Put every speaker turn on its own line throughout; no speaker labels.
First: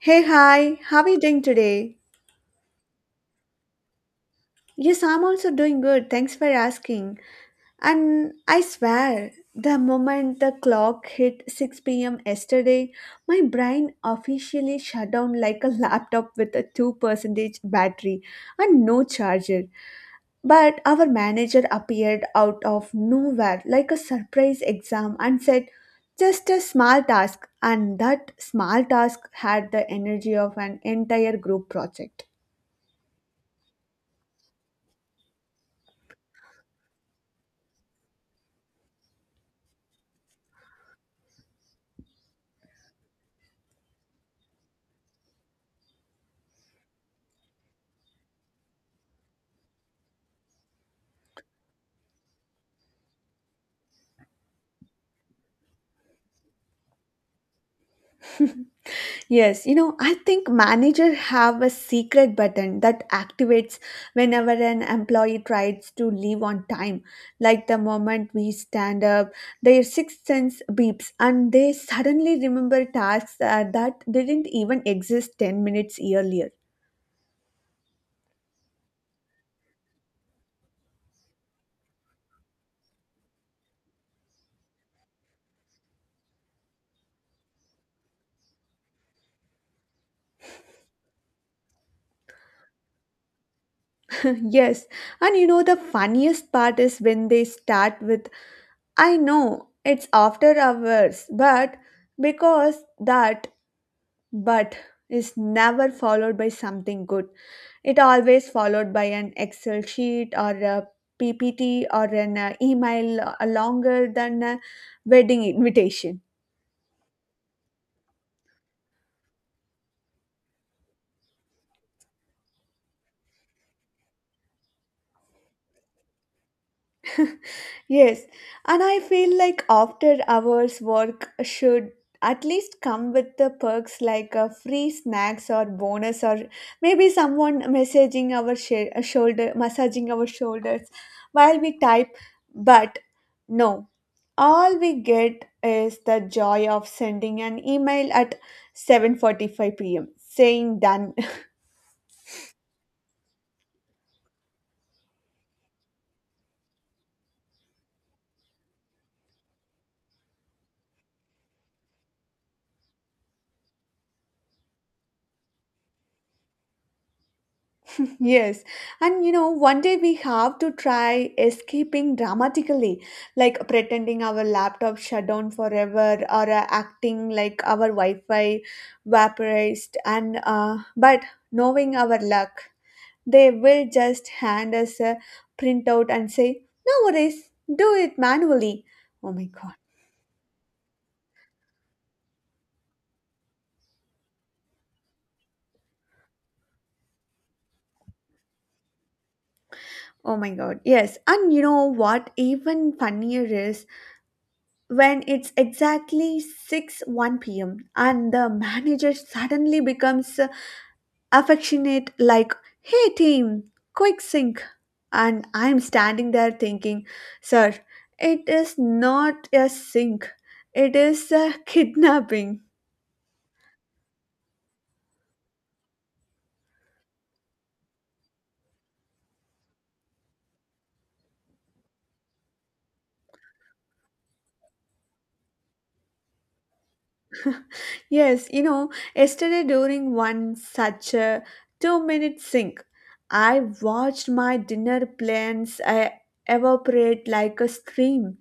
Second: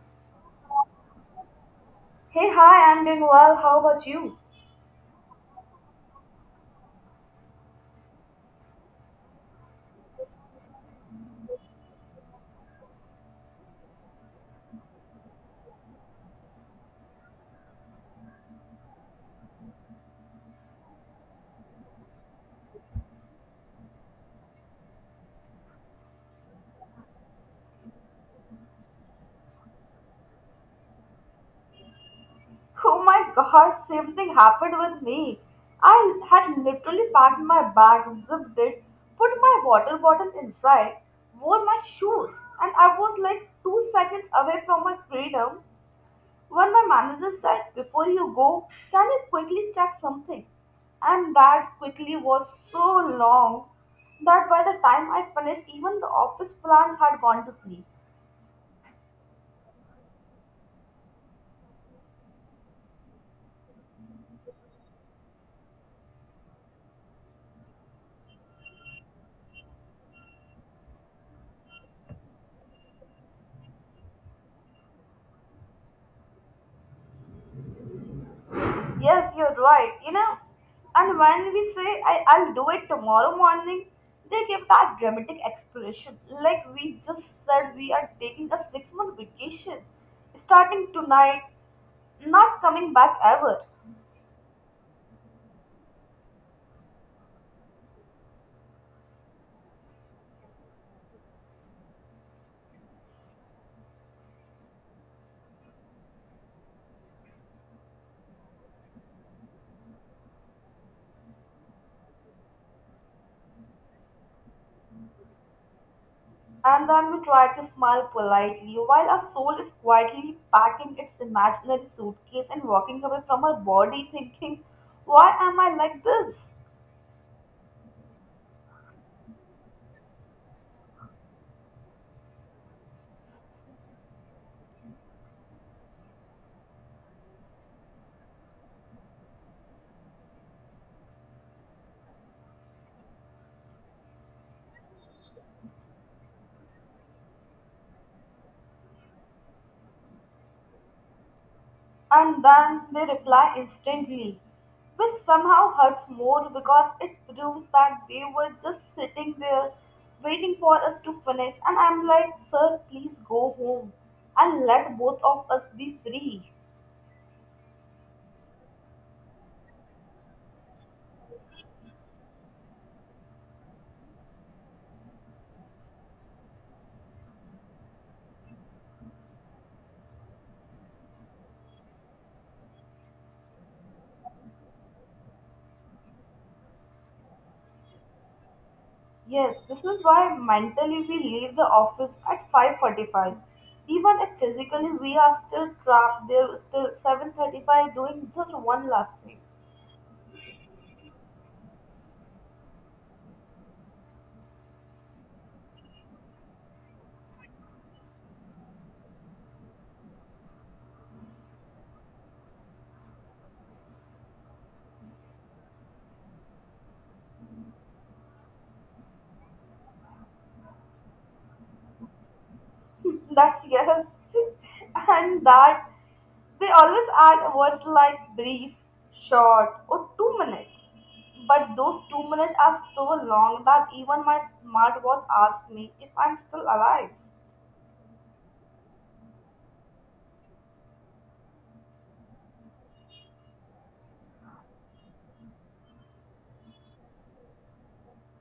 Hey, hi, how are you doing today?
Hey, hi, I'm doing well. How about you?
Yes, I'm also doing good. Thanks for asking. And I swear, the moment the clock hit 6 p.m. yesterday, my brain officially shut down like a laptop with a 2% battery and no charger. But our manager appeared out of nowhere like a surprise exam and said, just a small task, and that small task had the energy of an entire group project.
Oh my god, same thing happened with me. I had literally packed my bag, zipped it, put my water bottle inside, wore my shoes, and I was like 2 seconds away from my freedom when my manager said, before you go, can you quickly check something? And that quickly was so long that by the time I finished, even the office plants had gone to sleep.
Yes, you know, I think manager have a secret button that activates whenever an employee tries to leave on time. Like the moment we stand up, their sixth sense beeps and they suddenly remember tasks that didn't even exist 10 minutes earlier.
Yes, you're right. You know, and when we say I'll do it tomorrow morning, they give that dramatic explanation. Like we just said, we are taking a 6 month vacation starting tonight, not coming back ever.
Yes, and you know the funniest part is when they start with I know it's after hours, but because that but is never followed by something good. It always followed by an Excel sheet or a PPT or an email longer than a wedding invitation.
And then we try to smile politely while our soul is quietly packing its imaginary suitcase and walking away from our body thinking, why am I like this?
Yes, and I feel like after hours work should at least come with the perks like free snacks or bonus or maybe someone messaging our shoulder massaging our shoulders while we type, but no, all we get is the joy of sending an email at 7:45 p.m. saying done.
And then they reply instantly, which somehow hurts more because it proves that they were just sitting there waiting for us to finish. And I'm like, sir, please go home and let both of us be free.
Yes, and you know, one day we have to try escaping dramatically, like pretending our laptop shut down forever or acting like our Wi Fi vaporized. And but knowing our luck, they will just hand us a printout and say, No worries, do it manually. Oh my
Yes,
god.
this is why mentally we leave the office at 5:45. Even if physically we are still trapped there, still 7:35 doing just one last thing.
Oh my god, yes. And you know what? Even funnier is when it's exactly 6 1 p.m. and the manager suddenly becomes affectionate, like, hey team, quick sync. And I'm standing there thinking, sir, it is not a sync, it is a kidnapping.
That's yes. And that they always add words like brief, short, or 2 minute. But those 2 minutes are so long that even my smartwatch asks me if I'm still alive.
Yes, you know, yesterday during one such a 2 minute sink, I watched my dinner plans evaporate like a stream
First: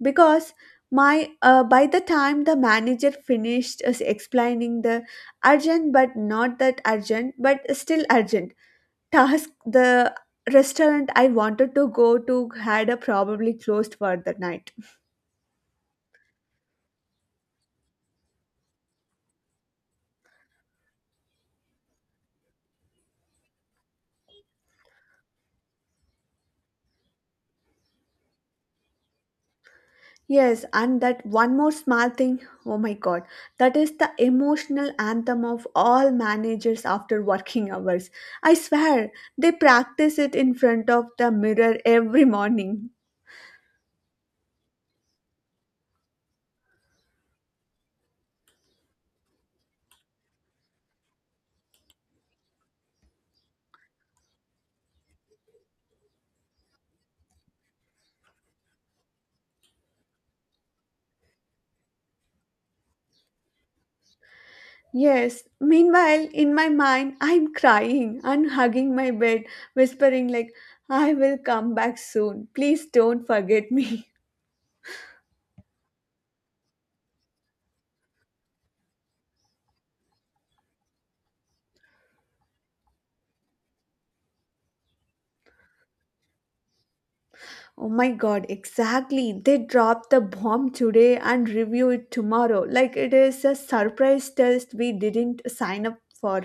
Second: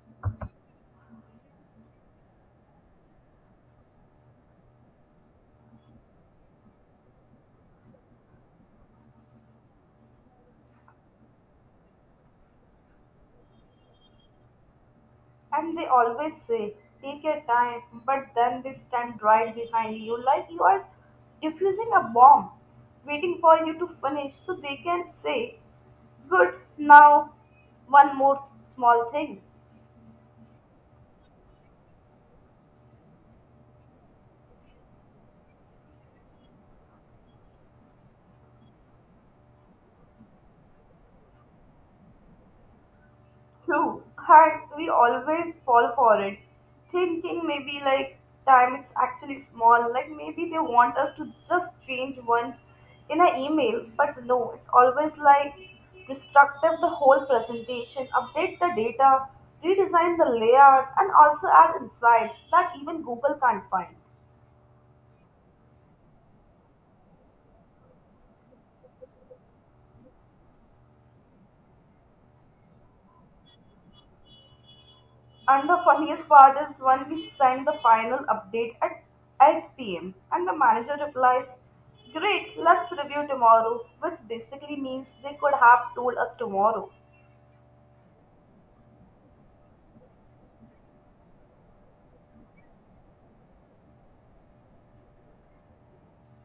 because my by the time the manager finished us explaining the urgent but not that urgent but still urgent task, the restaurant I wanted to go to had a probably closed for the night.
And they always say, take your time, but then they stand right behind you like you are diffusing a bomb, waiting for you to finish so they can say, good, now one more small thing.
Yes, and that one more small thing, oh my god, that is the emotional anthem of all managers after working hours. I swear, they practice it in front of the mirror every morning.
True, and we always fall for it, thinking maybe like time it's actually small, like maybe they want us to just change one in an email, but no, it's always like destructive the whole presentation, update the data, redesign the layout, and also add insights that even Google can't find.
Yes, meanwhile, in my mind, I'm crying and hugging my bed, whispering, like, I will come back soon. Please don't forget me.
And the funniest part is when we send the final update at 8 p.m. and the manager replies, great, let's review tomorrow, which basically means they could have told us tomorrow.
Oh my god, exactly. They drop the bomb today and review it tomorrow. Like it is a surprise test we didn't sign up for.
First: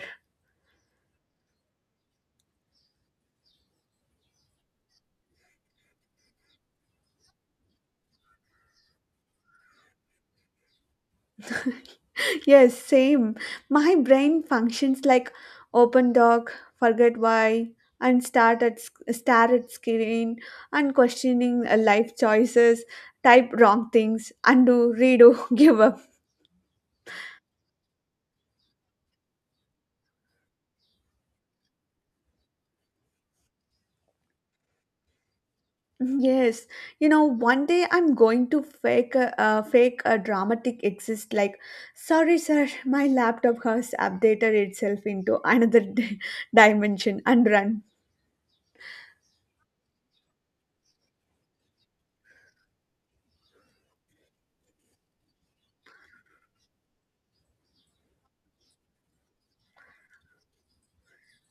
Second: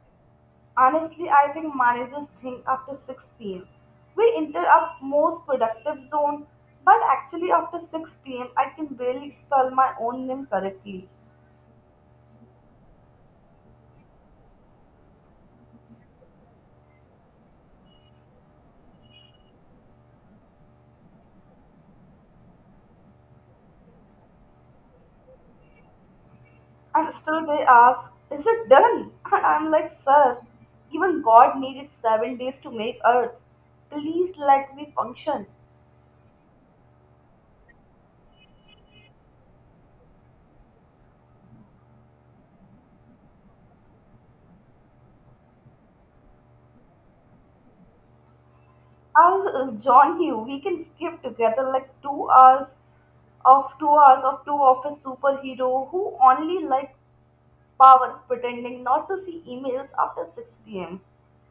Honestly, I think managers think after 6 pm. We enter our most productive zone, but actually, after 6 p.m., I can barely spell my own name correctly.
Yes, same. My brain functions like open doc, forget why, and stare at screen and questioning life choices, type wrong things, undo, redo, give up.
And still they ask, is it done? And I'm like, sir, even God needed 7 days to make earth. Please let me function.
Yes, you know, one day I'm going to fake a dramatic exist, like, sorry, sir, my laptop has updated itself into another dimension and run.
I'll join you. We can skip together like two hours of two of a superhero who only like powers pretending not to see emails after 6 p.m.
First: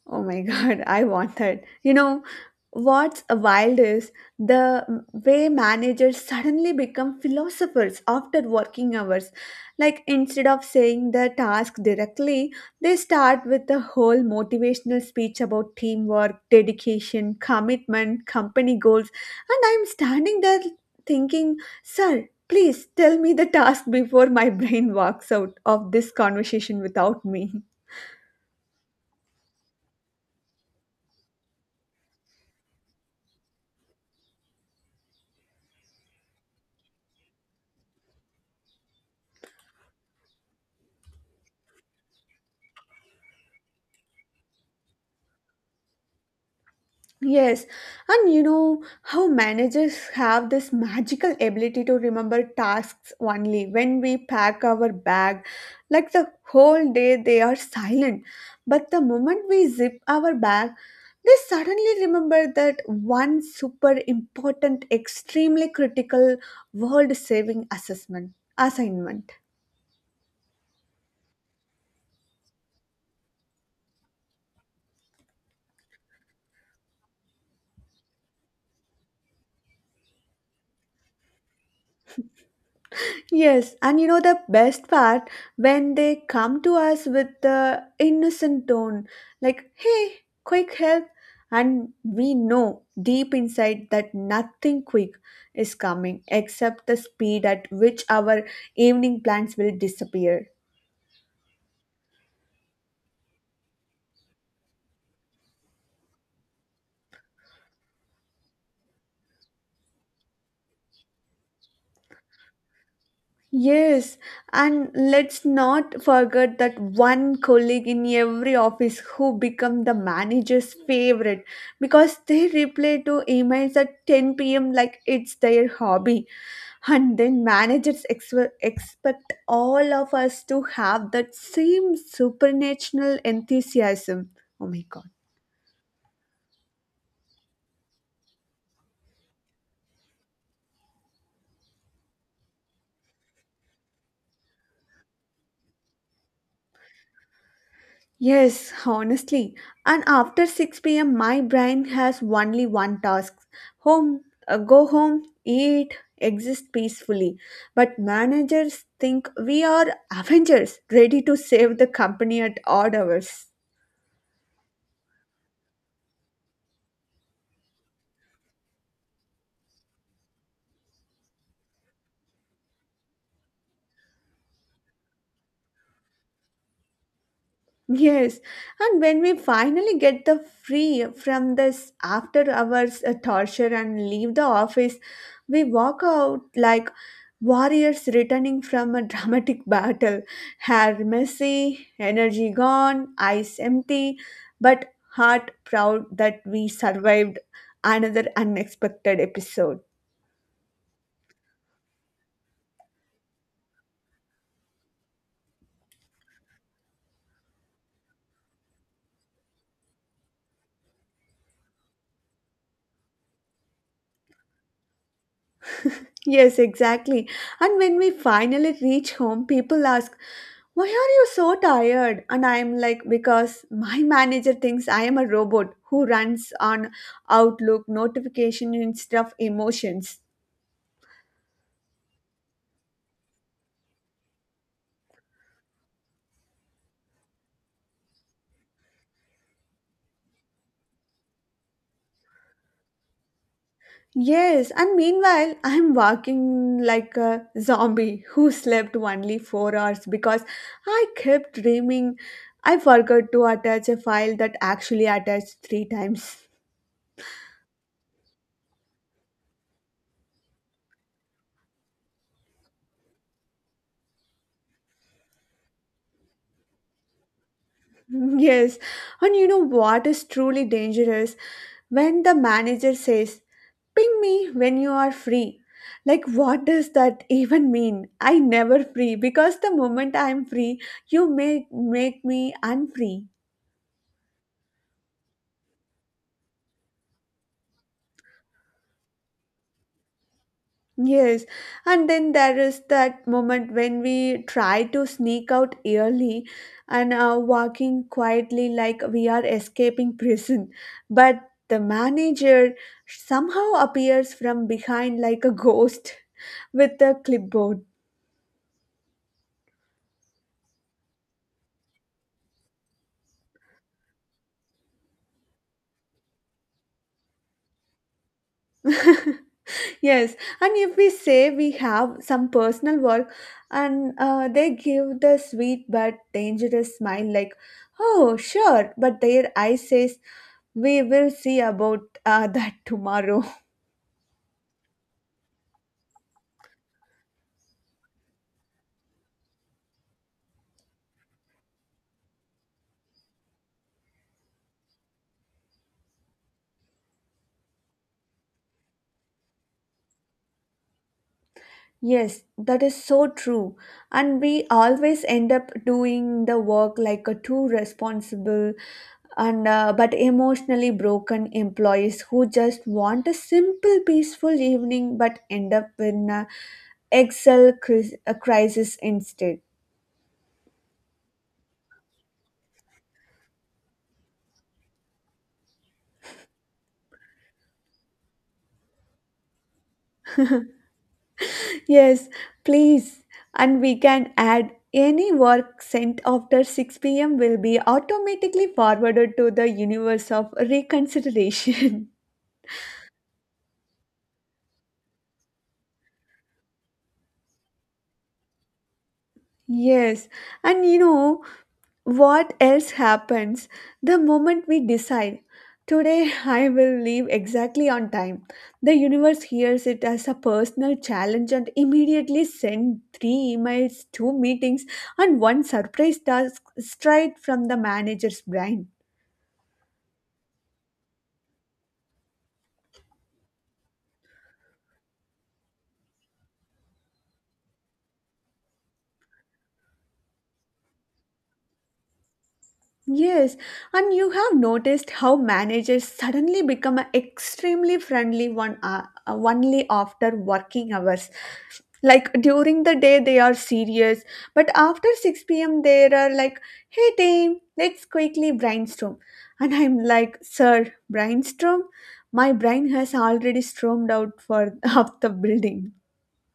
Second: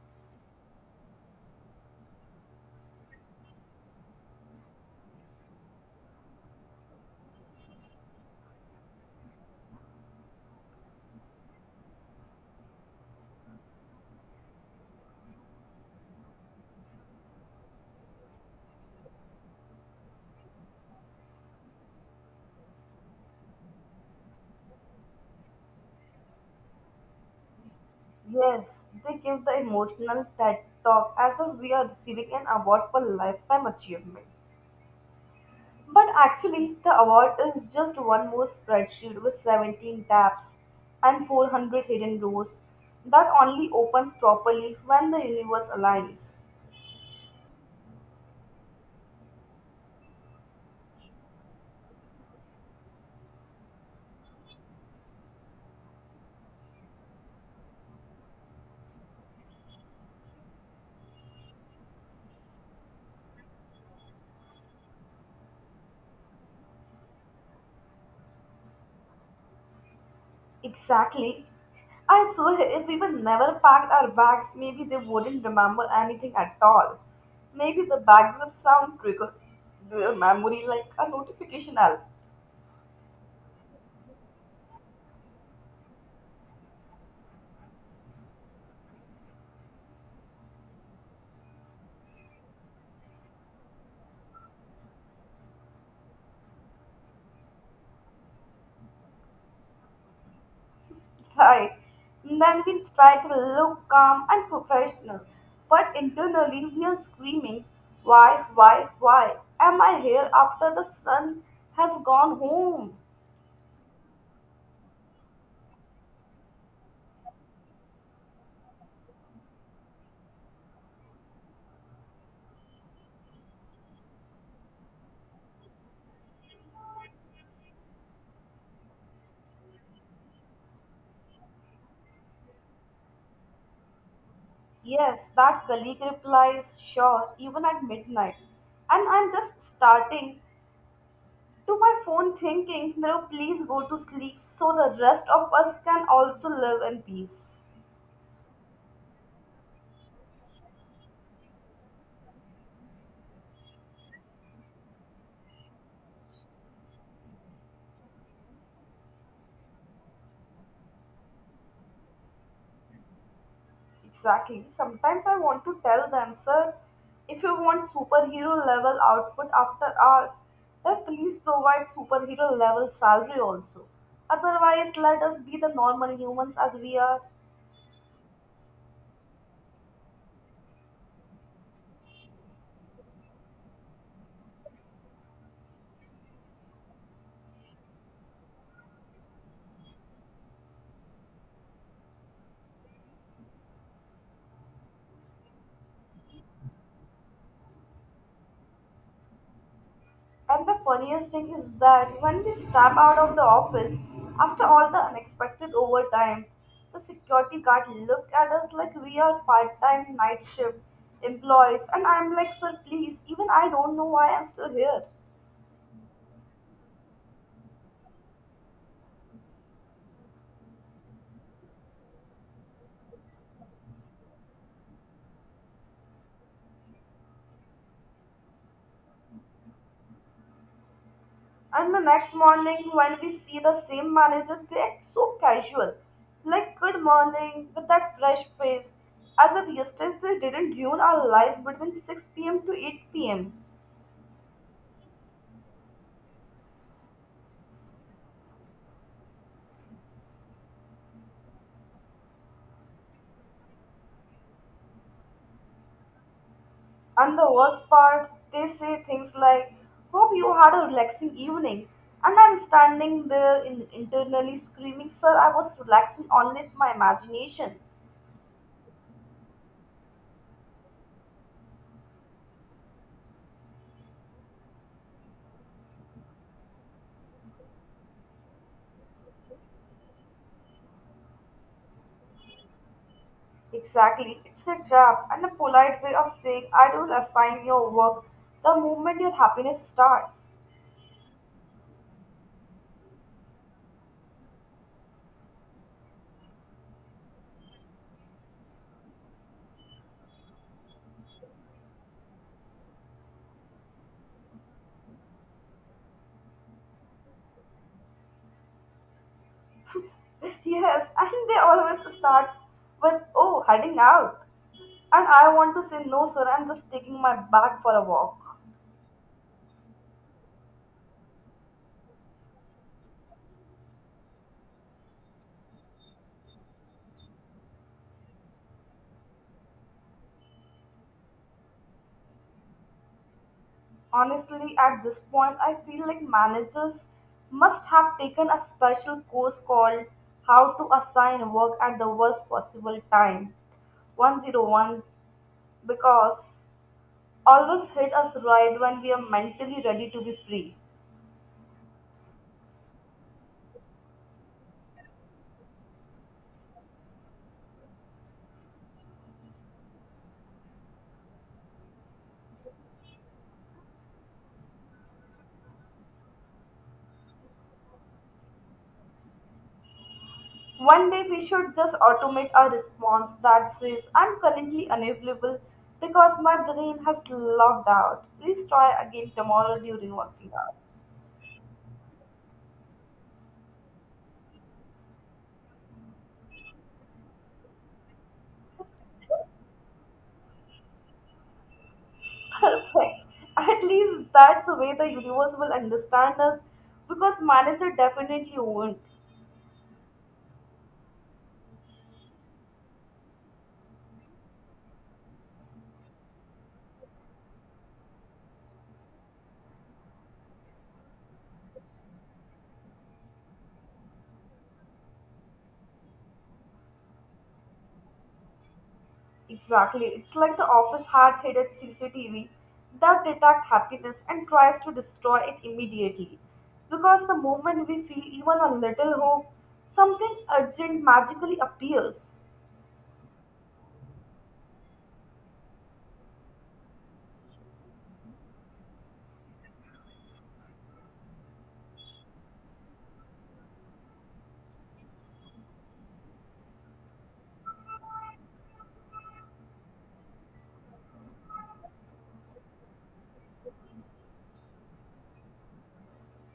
Oh my God, I want that. You know, what's wild is the way managers suddenly become philosophers after working hours. Like, instead of saying the task directly, they start with a whole motivational speech about teamwork, dedication, commitment, company goals. And I'm standing there thinking, sir, please tell me the task before my brain walks out of this conversation without me.
Yes, they give the emotional TED talk as if we are receiving an award for lifetime achievement. But actually, the award is just one more spreadsheet with 17 tabs and 400 hidden rows that only opens properly when the universe aligns.
Yes, and you know how managers have this magical ability to remember tasks only when we pack our bag. Like the whole day, they are silent, but the moment we zip our bag, they suddenly remember that one super important, extremely critical world saving assessment assignment.
Exactly. I swear, if we were never packed our bags, maybe they wouldn't remember anything at all. Maybe the bags of sound triggers their memory like a notification alarm.
Yes, and you know the best part when they come to us with the innocent tone, like, hey, quick help. And we know deep inside that nothing quick is coming except the speed at which our evening plans will disappear.
Right. Then we try to look calm and professional, but internally we are screaming, why, why am I here after the sun has gone home?
Yes, and let's not forget that one colleague in every office who become the manager's favorite because they reply to emails at 10 p.m. like it's their hobby. And then managers expect all of us to have that same supernatural enthusiasm. Oh my god.
Yes, that colleague replies, sure, even at midnight. And I'm just starting to my phone thinking, no, please go to sleep so the rest of us can also live in peace.
Yes, honestly. And after 6 p.m., my brain has only one task home, go home, eat, exist peacefully. But managers think we are Avengers ready to save the company at odd hours.
Exactly. Sometimes I want to tell them, sir, if you want superhero level output after hours, then please provide superhero level salary also. Otherwise, let us be the normal humans as we are.
Yes, and when we finally get the free from this after hours torture and leave the office, we walk out like warriors returning from a dramatic battle, hair messy, energy gone, eyes empty, but heart proud that we survived another unexpected episode.
And the funniest thing is that when we step out of the office after all the unexpected overtime, the security guard look at us like we are part-time night shift employees. And I'm like, sir, please, even I don't know why I'm still here.
Yes, exactly. And when we finally reach home, people ask, Why are you so tired? And I'm like, Because my manager thinks I am a robot who runs on Outlook notification instead of emotions.
And the next morning, when we see the same manager, they act so casual, like good morning with that fresh face, as if yesterday didn't ruin our life between 6 p.m. to 8 pm.
Yes, and meanwhile, I'm walking like a zombie who slept only 4 hours because I kept dreaming I forgot to attach a file that actually attached three times.
And the worst part, they say things like, hope you had a relaxing evening. And I'm standing there in, internally screaming, sir, I was relaxing only with my imagination.
Yes, and you know what is truly dangerous? When the manager says, Ping me when you are free. Like, what does that even mean? I never free because the moment I'm free, you make me unfree.
Exactly. It's a trap and a polite way of saying I will assign your work the moment your happiness starts.
Yes, and then there is that moment when we try to sneak out early and are walking quietly like we are escaping prison, but the manager somehow appears from behind like a ghost with a clipboard.
Yes, and they always start with, oh, heading out. And I want to say, no, sir, I'm just taking my bag for a walk.
Yes, and if we say we have some personal work and they give the sweet but dangerous smile, like, oh, sure, but their eye says, we will see about that tomorrow.
Honestly, at this point, I feel like managers must have taken a special course called how to assign work at the worst possible time 101 because always hit us right when we are mentally ready to be free.
Yes, that is so true. And we always end up doing the work like a too responsible and but emotionally broken employees who just want a simple peaceful evening but end up in a excel cris- a crisis instead.
One day we should just automate our response that says, I'm currently unavailable because my brain has logged out. Please try again tomorrow during working hours.
Yes, please. And we can add any work sent after 6 p.m. will be automatically forwarded to the universe of reconsideration.
Perfect. At least that's the way the universe will understand us because manager definitely won't.
Yes, and you know what else happens the moment we decide today I will leave exactly on time. The universe hears it as a personal challenge and immediately sends three emails, two meetings, and one surprise task straight from the manager's brain.
Exactly. It's like the office had hidden CCTV that detects happiness and tries to destroy it immediately. Because the moment we feel even a little hope, something urgent magically appears.
Yes, and you have noticed how managers suddenly become extremely friendly one only after working hours, like during the day they are serious, but after 6 p.m. they are like, hey team, let's quickly brainstorm. And I'm like, sir, brainstorm, my brain has already stormed out for of the building.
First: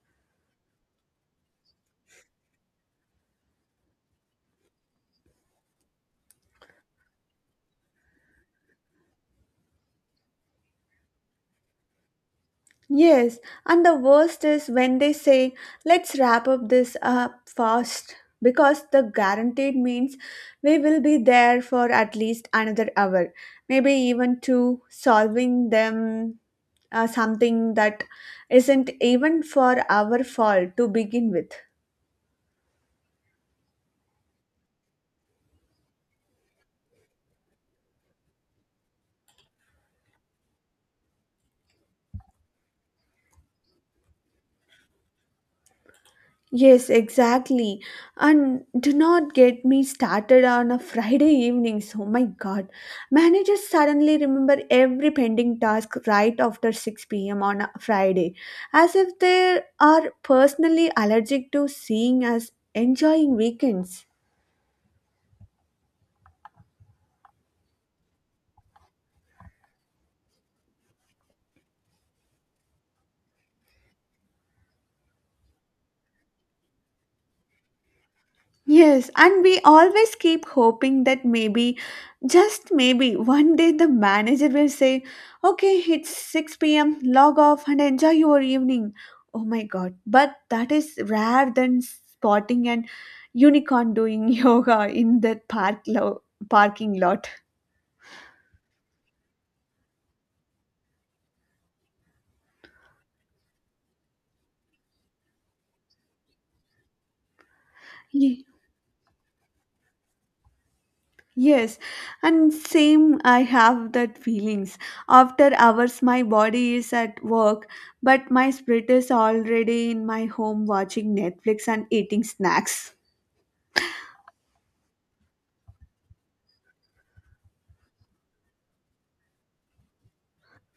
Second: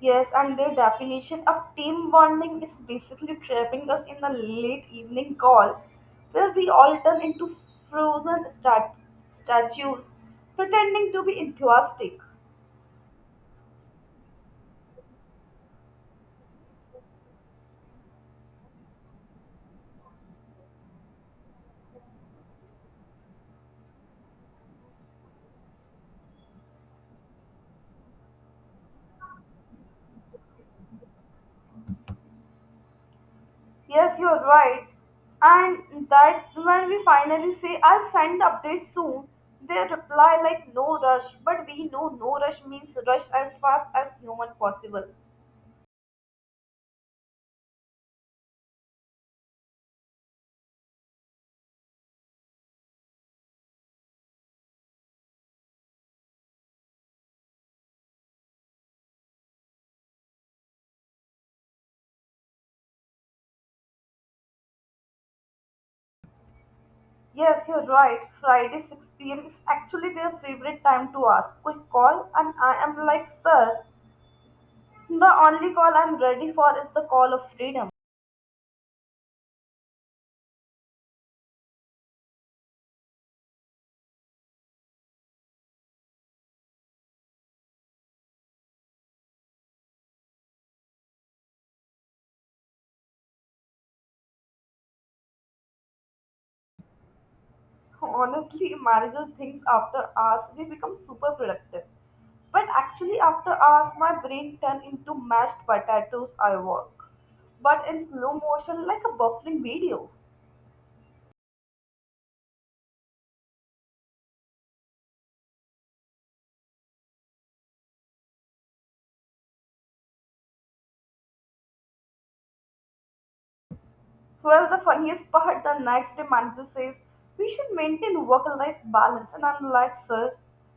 Yes, and their definition of team bonding is basically trapping us in a late evening call where we all turn into frozen statues pretending to be enthusiastic.
Yes, and the worst is when they say let's wrap up this up fast because the guaranteed means we will be there for at least another hour, maybe even two, solving them something that isn't even for our fault to begin with.
Yes, you're right. And that when we finally say, I'll send the update soon, they reply like, no rush. But we know no rush means rush as fast as human possible.
Yes, exactly. And do not get me started on a Friday evenings. Oh my god. Managers suddenly remember every pending task right after 6 p.m. on a Friday, as if they are personally allergic to seeing us enjoying weekends.
Yes, you're right. Friday 6 p.m. is actually their favorite time to ask. Quick call, and I am like, sir, the only call I'm ready for is the call of freedom.
Yes, and we always keep hoping that maybe, just maybe, one day the manager will say, Okay, it's 6 p.m., log off and enjoy your evening. Oh my god, but that is rare than spotting an unicorn doing yoga in that parking lot.
Honestly, manages things after hours, we become super productive. But actually, after hours, my brain turns into mashed potatoes. I work, but in slow motion, like a buffering video.
Yes, and same I have that feelings. After hours my body is at work, but my spirit is already in my home watching Netflix and eating snacks.
Well, the funniest part, the next day manager says, "We should maintain work-life balance," and I'm like, "Sir,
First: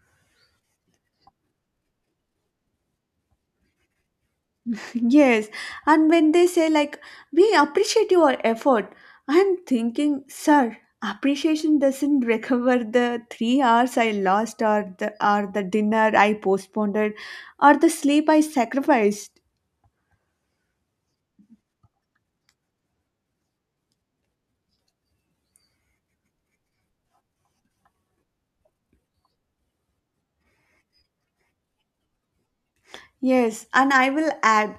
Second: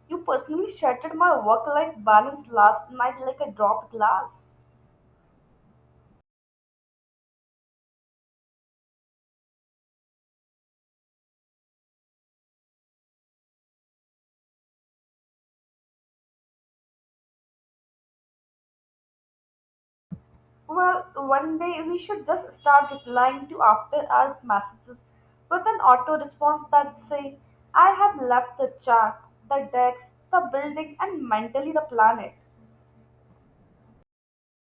you personally shattered my work-life balance last night like a dropped glass."
Yes, and when they say like we appreciate your effort, I'm thinking, sir, appreciation doesn't recover the 3 hours I lost or the dinner I postponed or the sleep I sacrificed.
Well, one day we should just start replying to after hours messages with an auto response that say, I have left the chart, the decks, the building, and mentally the planet.
Yes, and I will add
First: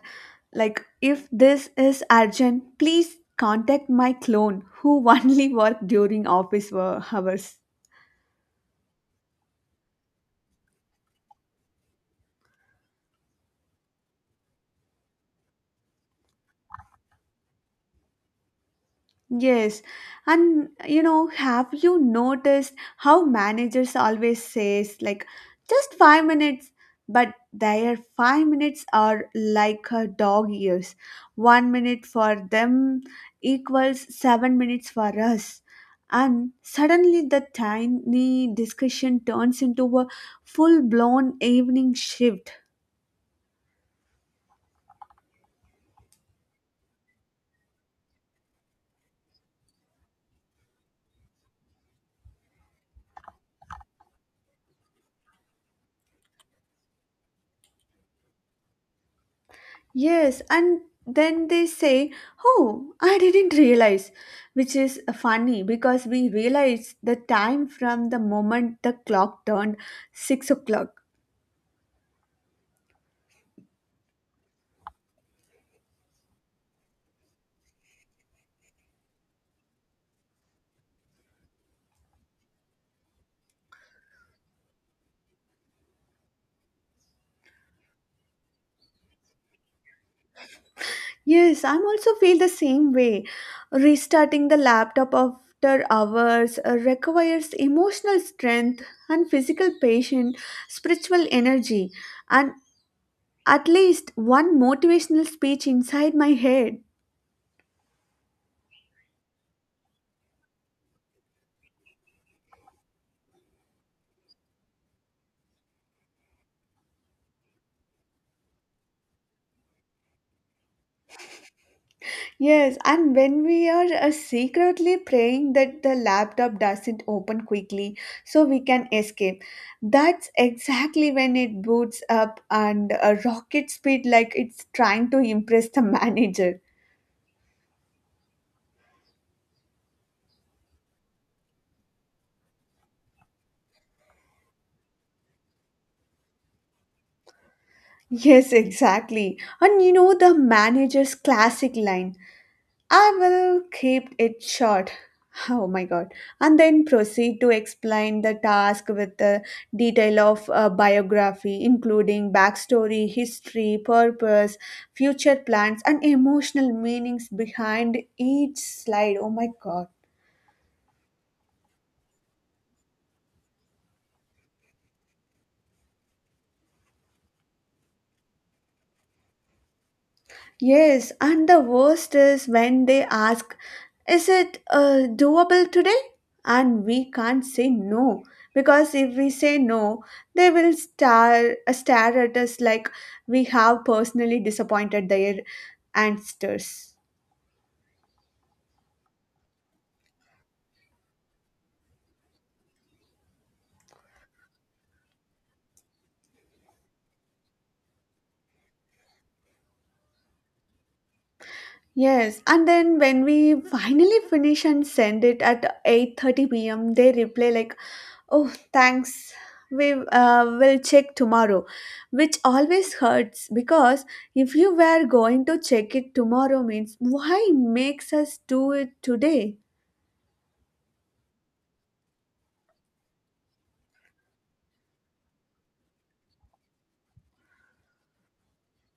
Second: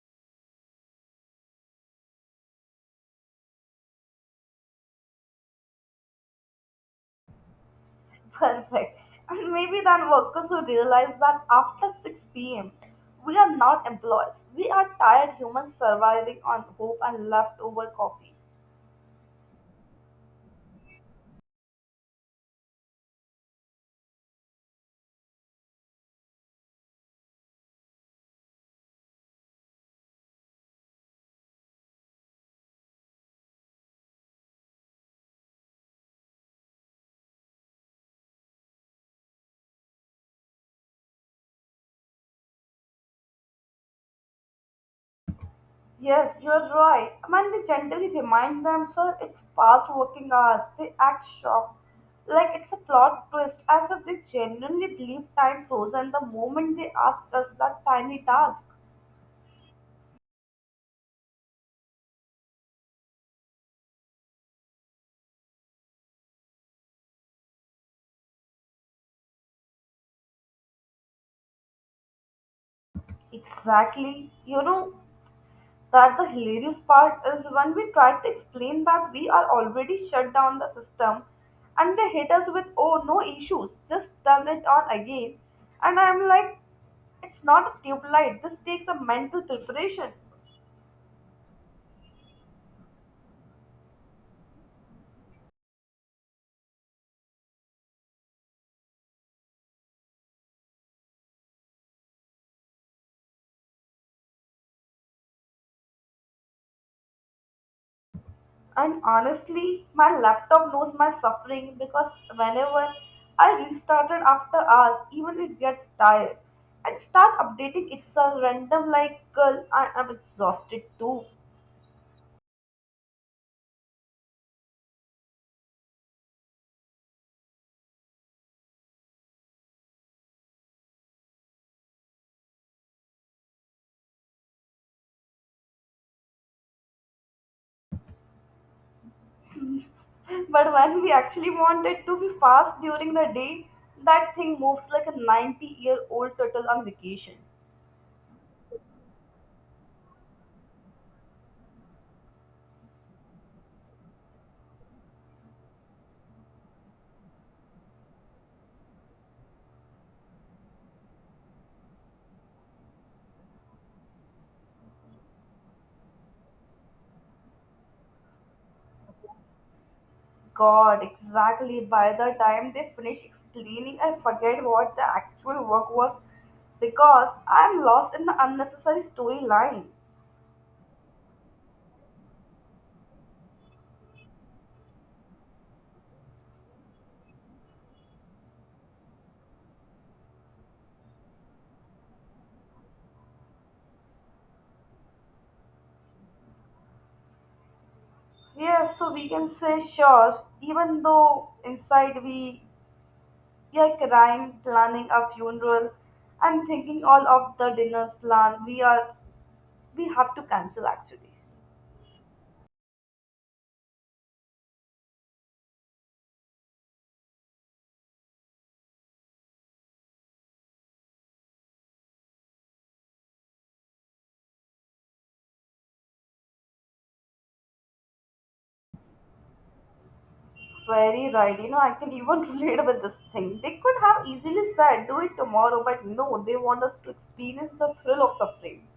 like if this is urgent, please contact my clone who only work during office hours.
Perfect. And maybe then workers will realize that after 6 p.m., we are not employees. We are tired humans surviving on hope and leftover coffee.
Yes, and you know, have you noticed how managers always says like just 5 minutes, but their 5 minutes are like a dog years. 1 minute for them equals 7 minutes for us. And suddenly the tiny discussion turns into a full blown evening shift.
Yes, you are right. When we gently remind them, sir, it's past working hours, they act shocked. Like it's a plot twist, as if they genuinely believe time froze and the moment they ask us that tiny task.
Yes, and then they say, Oh, I didn't realize, which is funny because we realize the time from the moment the clock turned 6 o'clock.
Exactly. You know, that the hilarious part is when we try to explain that we are already shut down the system and they hit us with, oh, no issues, just turn it on again. And I'm like, it's not a tube light, this takes a mental preparation.
Yes, I'm also feel the same way. Restarting the laptop after hours requires emotional strength and physical patience, spiritual energy, and at least one motivational speech inside my head.
And honestly, my laptop knows my suffering because whenever I restart it after hours, even it gets tired and start updating itself random like, girl, I am exhausted too.
Yes, and when we are secretly praying that the laptop doesn't open quickly so we can escape, that's exactly when it boots up and a rocket speed like it's trying to impress the manager.
But when we actually want it to be fast during the day, that thing moves like a 90-year-old turtle on vacation.
Yes, exactly. And you know the manager's classic line. I will keep it short. Oh my god. And then proceed to explain the task with the detail of a biography, including backstory, history, purpose, future plans, and emotional meanings behind each slide. Oh my god.
God, exactly. By the time they finish explaining, I forget what the actual work was because I'm lost in the unnecessary storyline.
Yes, and the worst is when they ask, is it doable today? And we can't say no because if we say no, they will stare at us like we have personally disappointed their ancestors.
Yes, so we can say sure, even though inside we are crying, planning our funeral, and thinking all of the dinners plan, we have to cancel actually.
Yes, and then when we finally finish and send it at 8:30 p.m., they reply like, "Oh, thanks. We will check tomorrow," which always hurts because if you were going to check it tomorrow means why makes us do it today?
Very right, you know, I can even relate with this thing. They could have easily said, do it tomorrow, but no, they want us to experience the thrill of suffering.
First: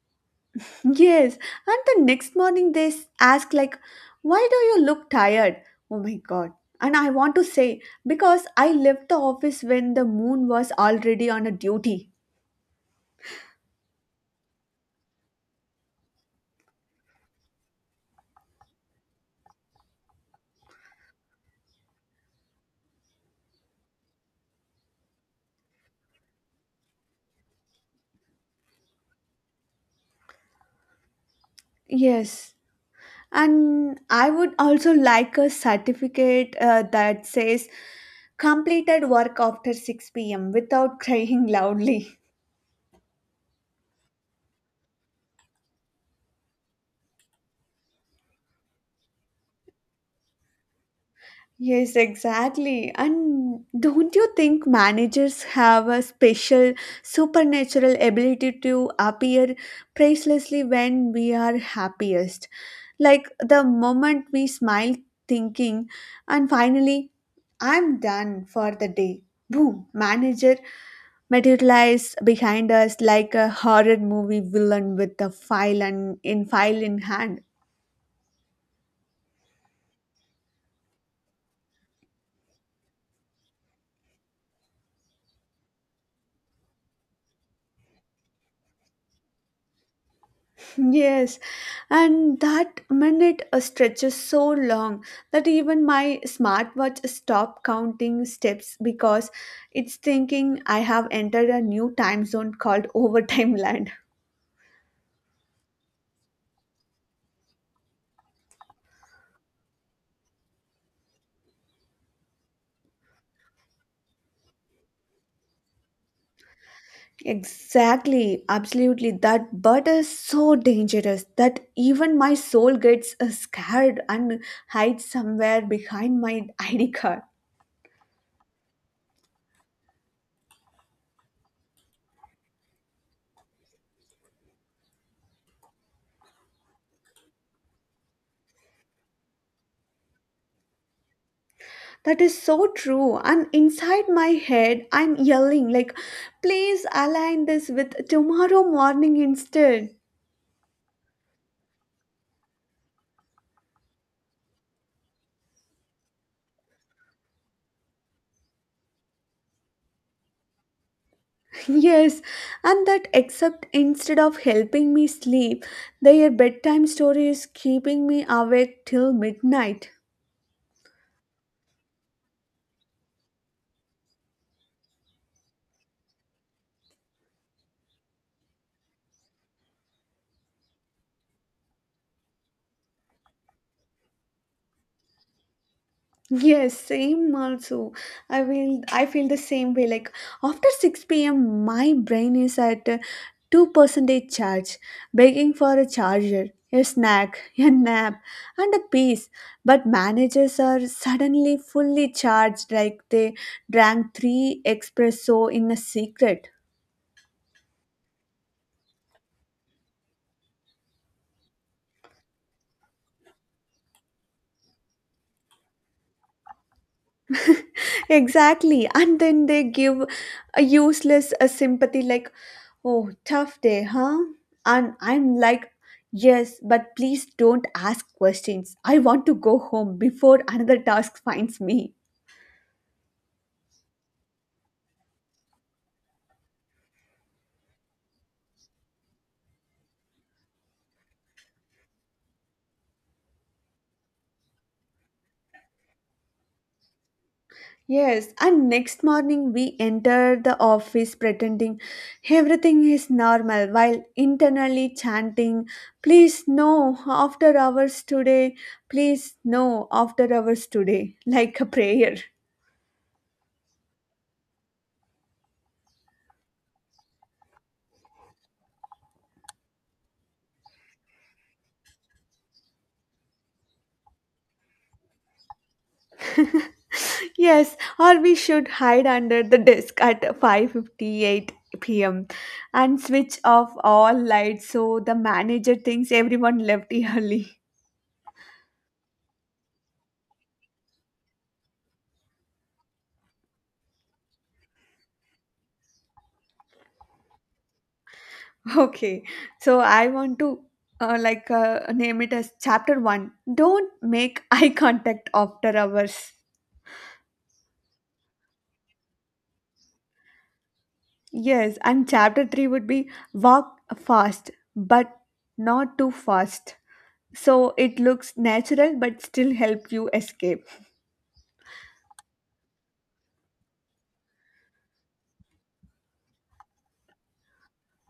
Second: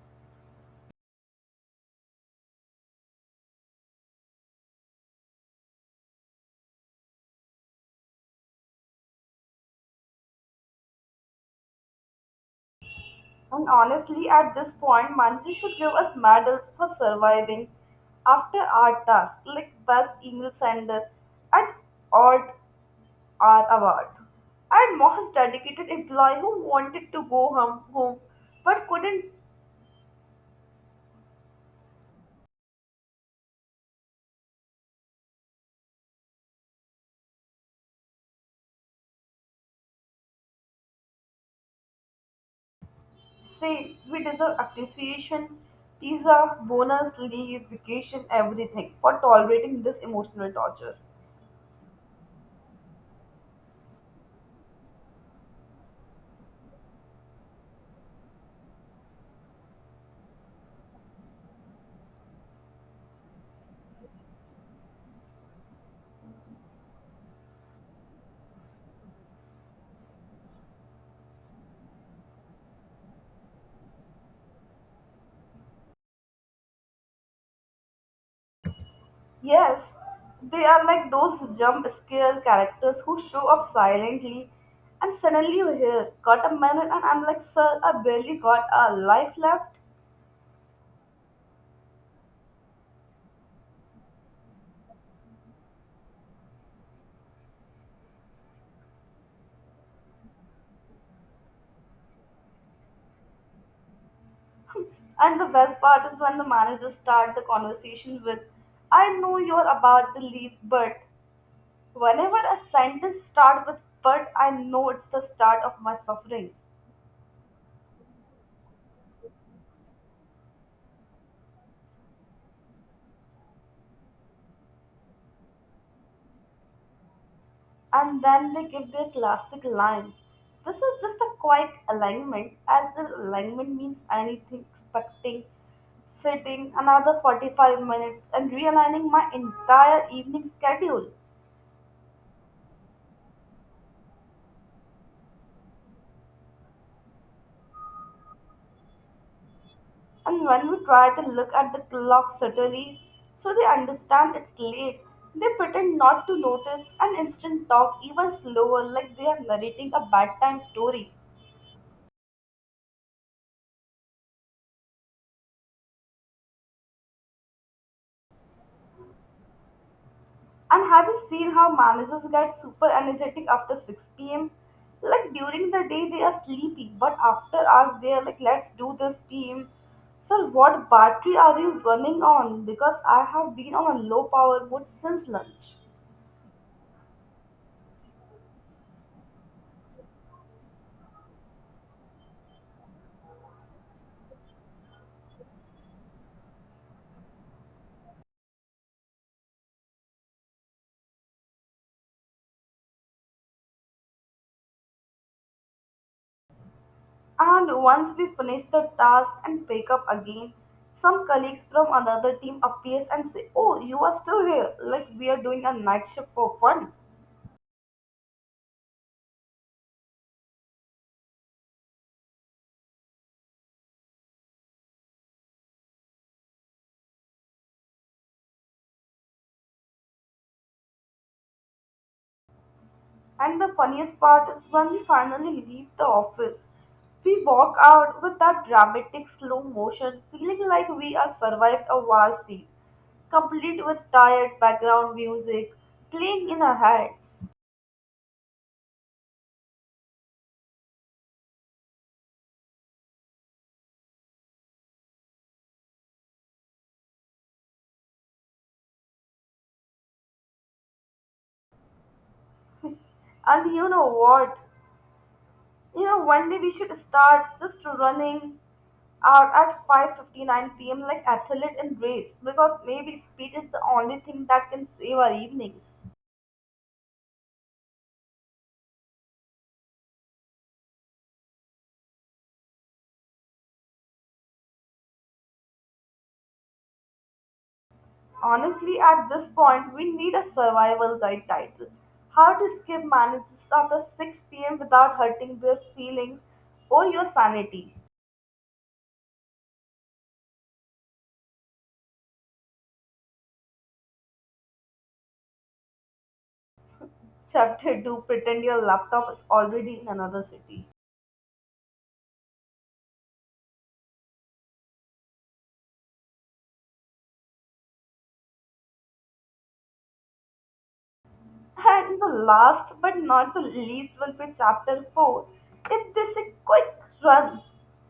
Yes, and the next morning they ask like, "Why do you look tired?" Oh my god. And I want to say because I left the office when the moon was already on a duty.
And honestly, at this point, Manji should give us medals for surviving after our task, like best email sender at all are award. And most dedicated employee who wanted to go home but couldn't
Yes. And I would also like a certificate that says completed work after 6 p.m. without crying loudly.
say we deserve appreciation, pizza, bonus, leave, vacation, everything for tolerating this emotional torture.
Yes, exactly. And don't you think managers have a special supernatural ability to appear pricelessly when we are happiest? Like the moment we smile thinking and finally I'm done for the day, boom, manager materialize behind us like a horror movie villain with a file and in file in hand.
Yes, they are like those jump scare characters who show up silently and suddenly you're here, got a minute and I'm like, sir, I barely got a life left.
Yes, and that minute stretches so long that even my smartwatch stopped counting steps because it's thinking I have entered a new time zone called overtime land.
And the best part is when the managers start the conversation with, I know you're about to leave, but whenever a sentence starts with but, I know it's the start of my suffering.
Exactly, absolutely. That bird is so dangerous that even my soul gets scared and hides somewhere behind my ID card.
And then they give their classic line. This is just a quiet alignment, as the alignment means anything expecting, sitting another 45 minutes and realigning my entire evening schedule.
That is so true. And inside my head, I'm yelling, like, please align this with tomorrow morning instead.
And when we try to look at the clock subtly, so they understand it's late, they pretend not to notice and instead talk even slower, like they are narrating a bedtime story.
Yes, and that except instead of helping me sleep, their bedtime story is keeping me awake till midnight.
And have you seen how managers get super energetic after 6 p.m.? Like during the day, they are sleepy, but after hours, they are like, let's do this pm. Sir, what battery are you running on? Because I have been on a low power mode since lunch.
Yes, same also. I feel the same way. Like after 6 p.m. my brain is at 2% charge, begging for a charger, a snack, a nap, and a piece. But managers are suddenly fully charged like they drank three espresso in a secret.
And once we finish the task and pick up again, some colleagues from another team appears and say, "Oh, you are still here," like we are doing a night shift for fun.
Exactly. And then they give a useless a sympathy like, oh, tough day, huh? And I'm like, yes, but please don't ask questions. I want to go home before another task finds me.
And the funniest part is when we finally leave the office, we walk out with that dramatic slow motion, feeling like we are survived a war scene, complete with tired background music playing in our heads.
Yes, and next morning we enter the office pretending everything is normal while internally chanting, please no after hours today, please no after hours today, like a prayer.
And you know what? One day we should start just running out at 5:59 p.m. like athlete in race, because maybe speed is the only thing that can save our evenings.
Yes, or we should hide under the desk at 5:58 p.m. and switch off all lights so the manager thinks everyone left early.
Honestly, at this point, we need a survival guide title. How to skip manages after 6 p.m. without hurting their feelings or your sanity.
Okay. So I want to like name it as chapter 1. Don't make eye contact after hours.
Chapter 2, pretend your laptop is already in another city.
Yes, and chapter 3 would be walk fast but not too fast. So it looks natural but still help you escape.
And the last but not the least will be chapter 4, If They Say Quick, Run.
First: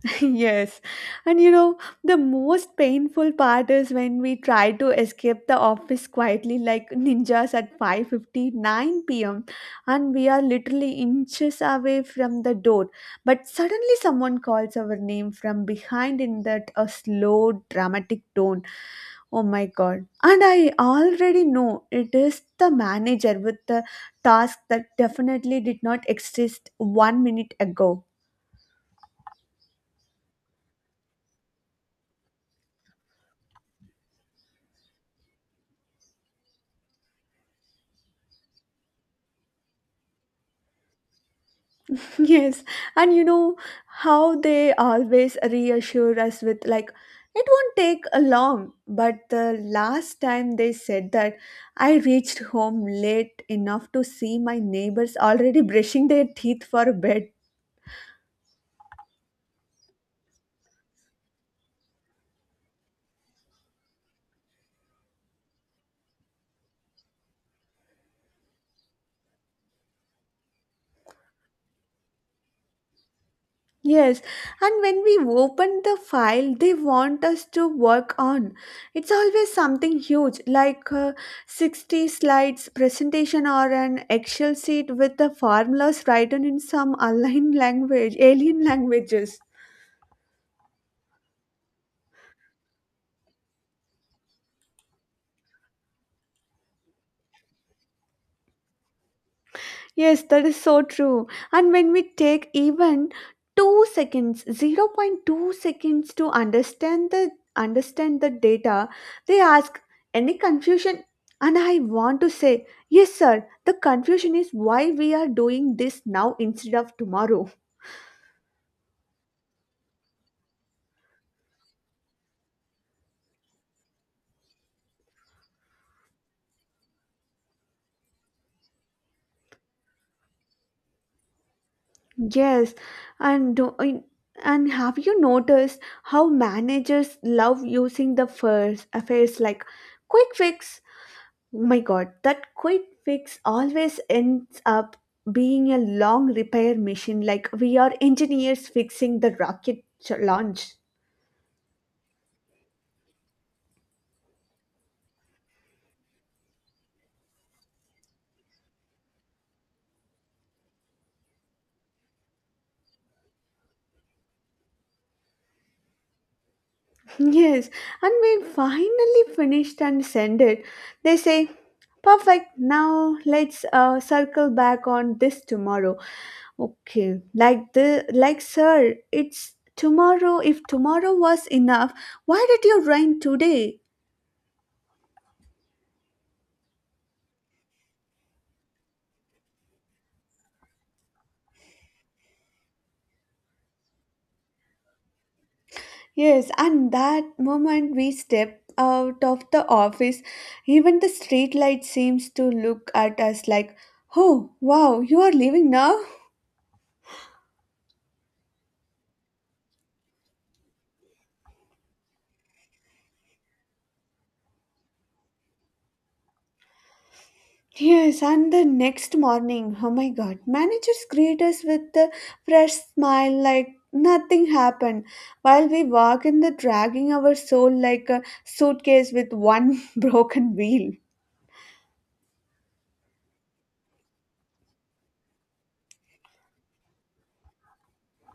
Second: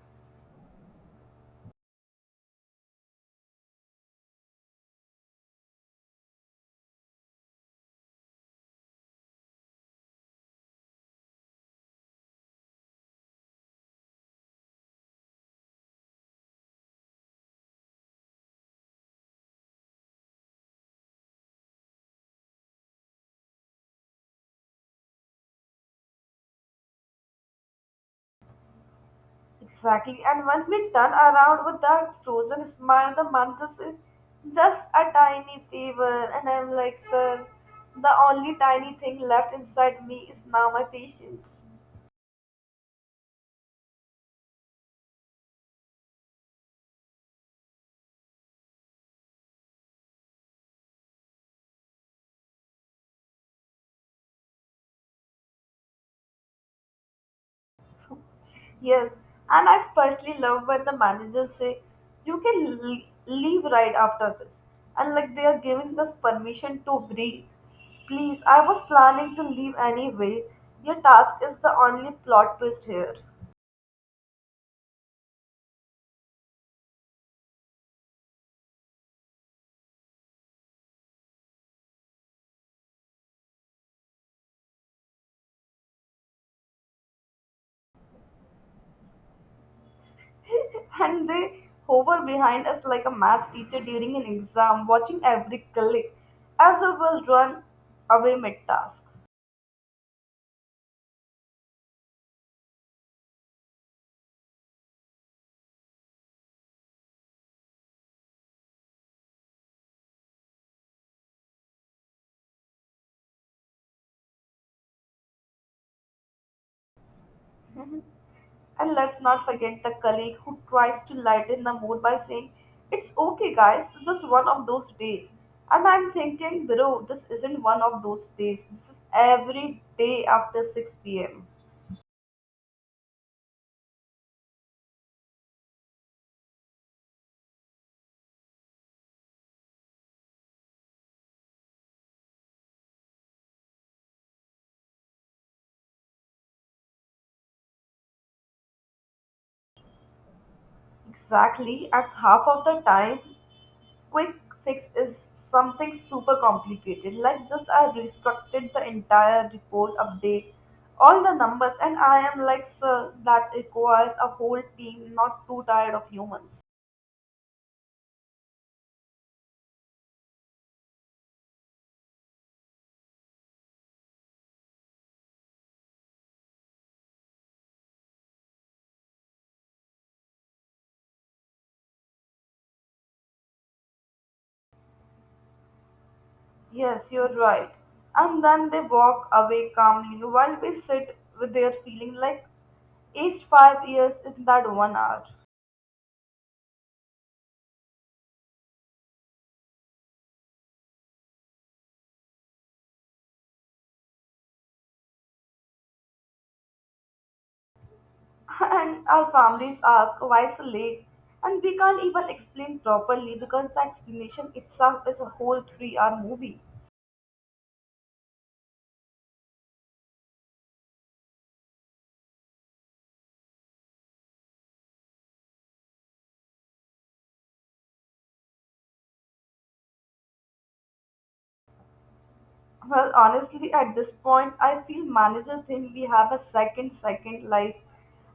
Yes. And you know, the most painful part is when we try to escape the office quietly like ninjas at 5:59 p.m. and we are literally inches away from the door, but suddenly someone calls our name from behind in that a slow dramatic tone. Oh my god. And I already know it is the manager with the task that definitely did not exist 1 minute ago.
Exactly. And when we turn around with that frozen smile, the man just says, "Just a tiny favor." And I'm like, sir, the only tiny thing left inside me is now my patience.
Yes, and you know how they always reassure us with, like, it won't take a long. But the last time they said that, I reached home late enough to see my neighbors already brushing their teeth for bed.
Yes. And I especially love when the managers say, "You can leave right after this," and like they are giving us permission to breathe. Please, I was planning to leave anyway. Your task is the only plot twist here.
Yes, and when we open the file they want us to work on, it's always something huge like a 60 slides presentation or an Excel sheet with the formulas written in some alien languages.
And they hover behind us like a math teacher during an exam, watching every colleague, as if we'll run away mid task.
Yes, that is so true. And when we take even 2 seconds, 0. 0.2 seconds to understand the data, they ask any confusion and I want to say, yes sir, the confusion is why we are doing this now instead of tomorrow.
And let's not forget the colleague who tries to lighten the mood by saying, "It's okay, guys, it's just one of those days." And I'm thinking, bro, this isn't one of those days. This is every day after 6 pm.
Yes, and do- in- and have you noticed how managers love using the first affairs like quick fix. Oh my god, that quick fix always ends up being a long repair mission, like we are engineers fixing the launch.
Exactly, and half of the time quick fix is something super complicated. Like, just I restructured the entire report update, all the numbers, and I am like, sir, that requires a whole team, not too tired of humans.
Yes, and when finally finished and send it, they say, perfect, now let's circle back on this tomorrow. Okay, like the like sir, it's tomorrow. If tomorrow was enough, why did you rain today?
Yes, you're right. And then they walk away calmly while we sit with their feeling like aged 5 years in that one hour.
Yes, and that moment we step out of the office, even the street light seems to look at us like, oh, wow, you are leaving now?
And our families ask why so late, and we can't even explain properly because the explanation itself is a whole 3 hour movie.
Yes, and the next morning, oh my god, managers greet us with a fresh smile like nothing happened, while we walk in the dragging our soul like a suitcase with one broken wheel.
Well, honestly, at this point, I feel manager think we have a second life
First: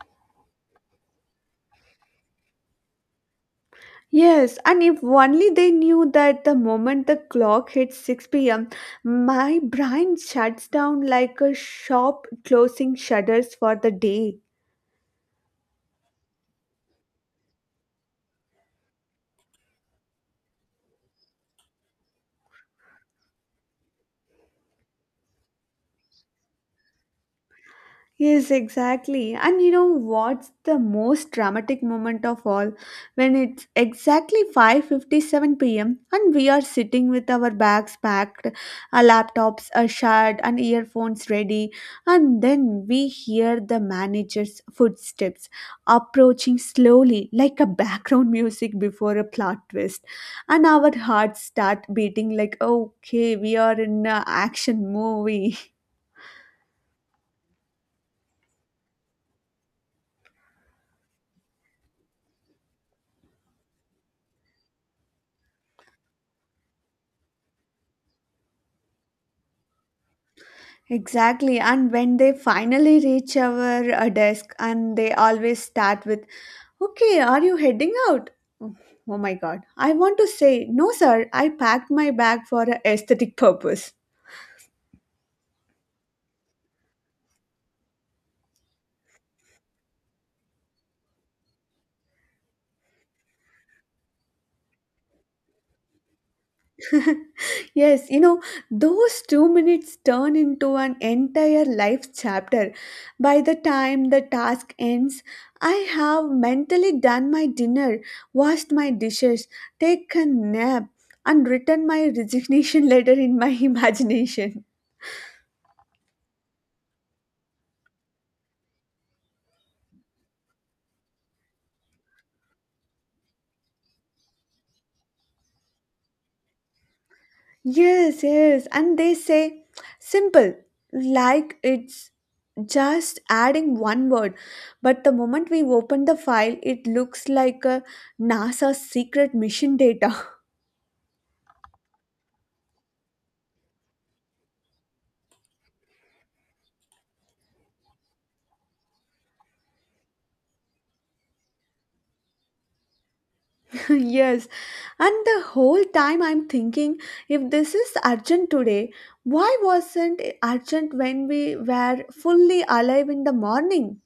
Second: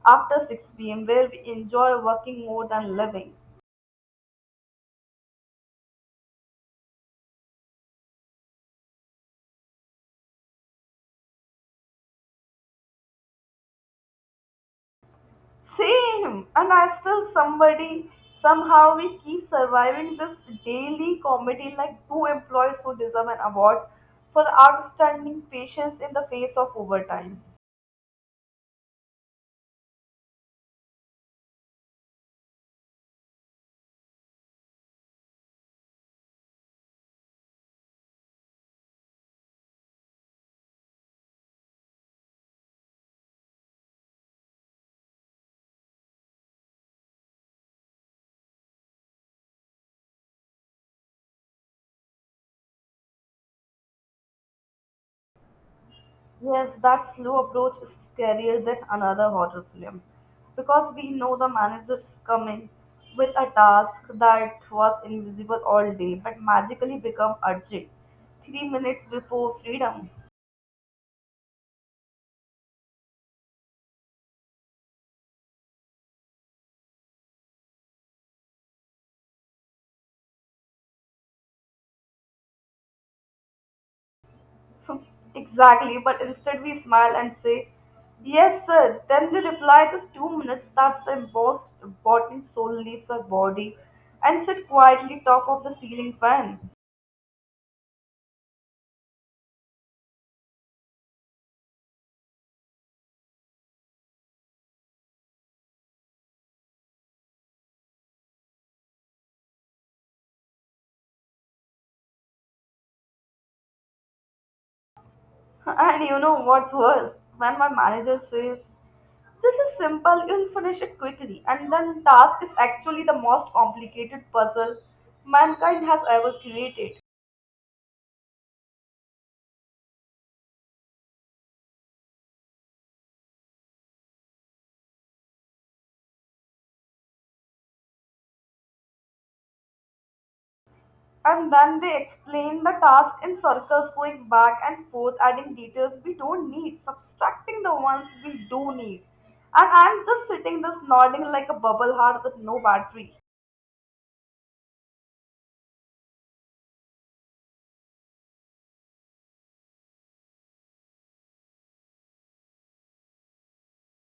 after 6 p.m. where we enjoy working more than living.
Yes, and if only they knew that the moment the clock hits 6 p.m., my brain shuts down like a shop closing shutters for the day.
Same, and I still somebody somehow we keep surviving this daily comedy like two employees who deserve an award for outstanding patience in the face of overtime.
Yes, exactly. And you know what's the most dramatic moment of all? When it's exactly 5:57 p.m. and we are sitting with our bags packed, our laptops are shut and earphones ready, and then we hear the manager's footsteps approaching slowly like a background music before a plot twist. And our hearts start beating like, "Okay, we are in an action movie."
Yes, that slow approach is scarier than another horror film because we know the manager is coming with a task that was invisible all day but magically become urgent 3 minutes before freedom.
Exactly. And when they finally reach our desk, and they always start with, okay, are you heading out? Oh oh my god. I want to say, no, sir, I packed my bag for a aesthetic purpose.
Exactly, but instead we smile and say, "Yes, sir." Then we reply, "Just 2 minutes." That's the most important soul leaves our body and sit quietly top of the ceiling fan.
Yes, you know, those 2 minutes turn into an entire life chapter. By the time the task ends, I have mentally done my dinner, washed my dishes, taken a nap, and written my resignation letter in my imagination.
And you know what's worse? When my manager says, "This is simple, you'll finish it quickly," and then the task is actually the most complicated puzzle mankind has ever created.
Yes, and they say simple, like it's just adding one word. But the moment we open the file, it looks like a NASA secret mission data.
And then they explain the task in circles, going back and forth, adding details we don't need, subtracting the ones we do need. And I'm just sitting this nodding like a bubble heart with no battery.
Yes, and the whole time I'm thinking if this is urgent today, why wasn't it urgent when we were fully alive in the morning?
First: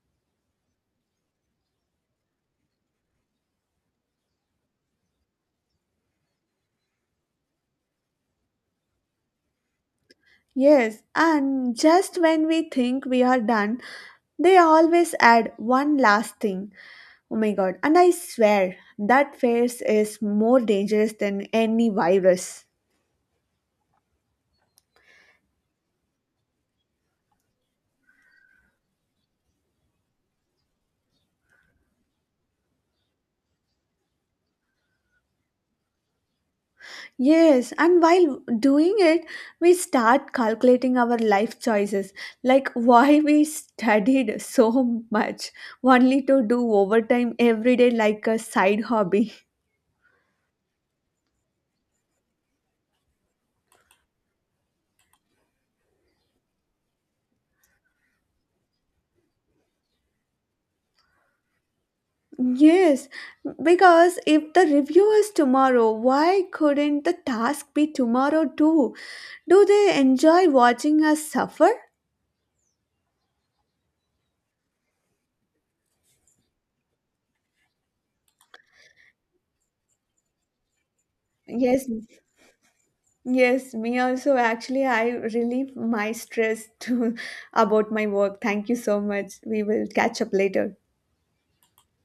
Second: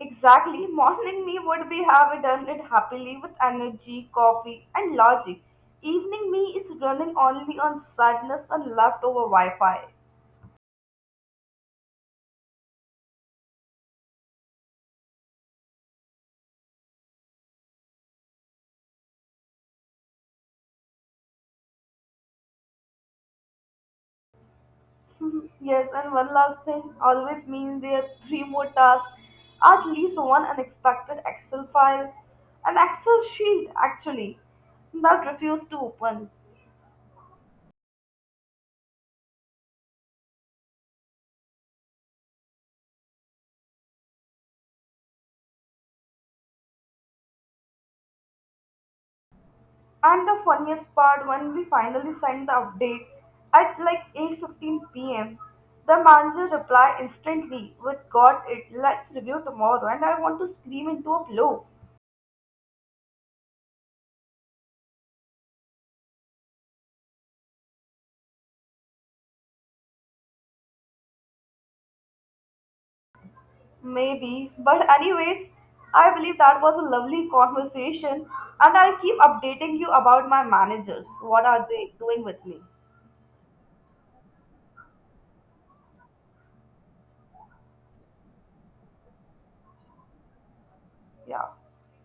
Exactly, morning me would be have done it happily with energy, coffee, and logic. Evening me is running only on sadness and leftover Wi-Fi.
Yes, and just when we think we are done, they always add one last thing. Oh my god, and I swear that phase is more dangerous than any virus.
Yes, and one last thing always mean there are three more tasks, at least one unexpected Excel file, an Excel sheet actually, that refused to open.
Yes, and while doing it, we start calculating our life choices, like why we studied so much, only to do overtime every day like a side hobby.
And the funniest part when we finally sent the update at like 8:15 p.m., the manager replied instantly with, "Got it, let's review tomorrow," and I want to scream into a pillow.
Yes, because if the review is tomorrow, why couldn't the task be tomorrow too? Do they enjoy watching us suffer?
Maybe, but anyways, I believe that was a lovely conversation, and I'll keep updating you about my managers, what are
Yes,
they doing with me.
yes, me also. Actually, I relieve my stress to about my work. Thank you so much. We will catch up later.
Yeah.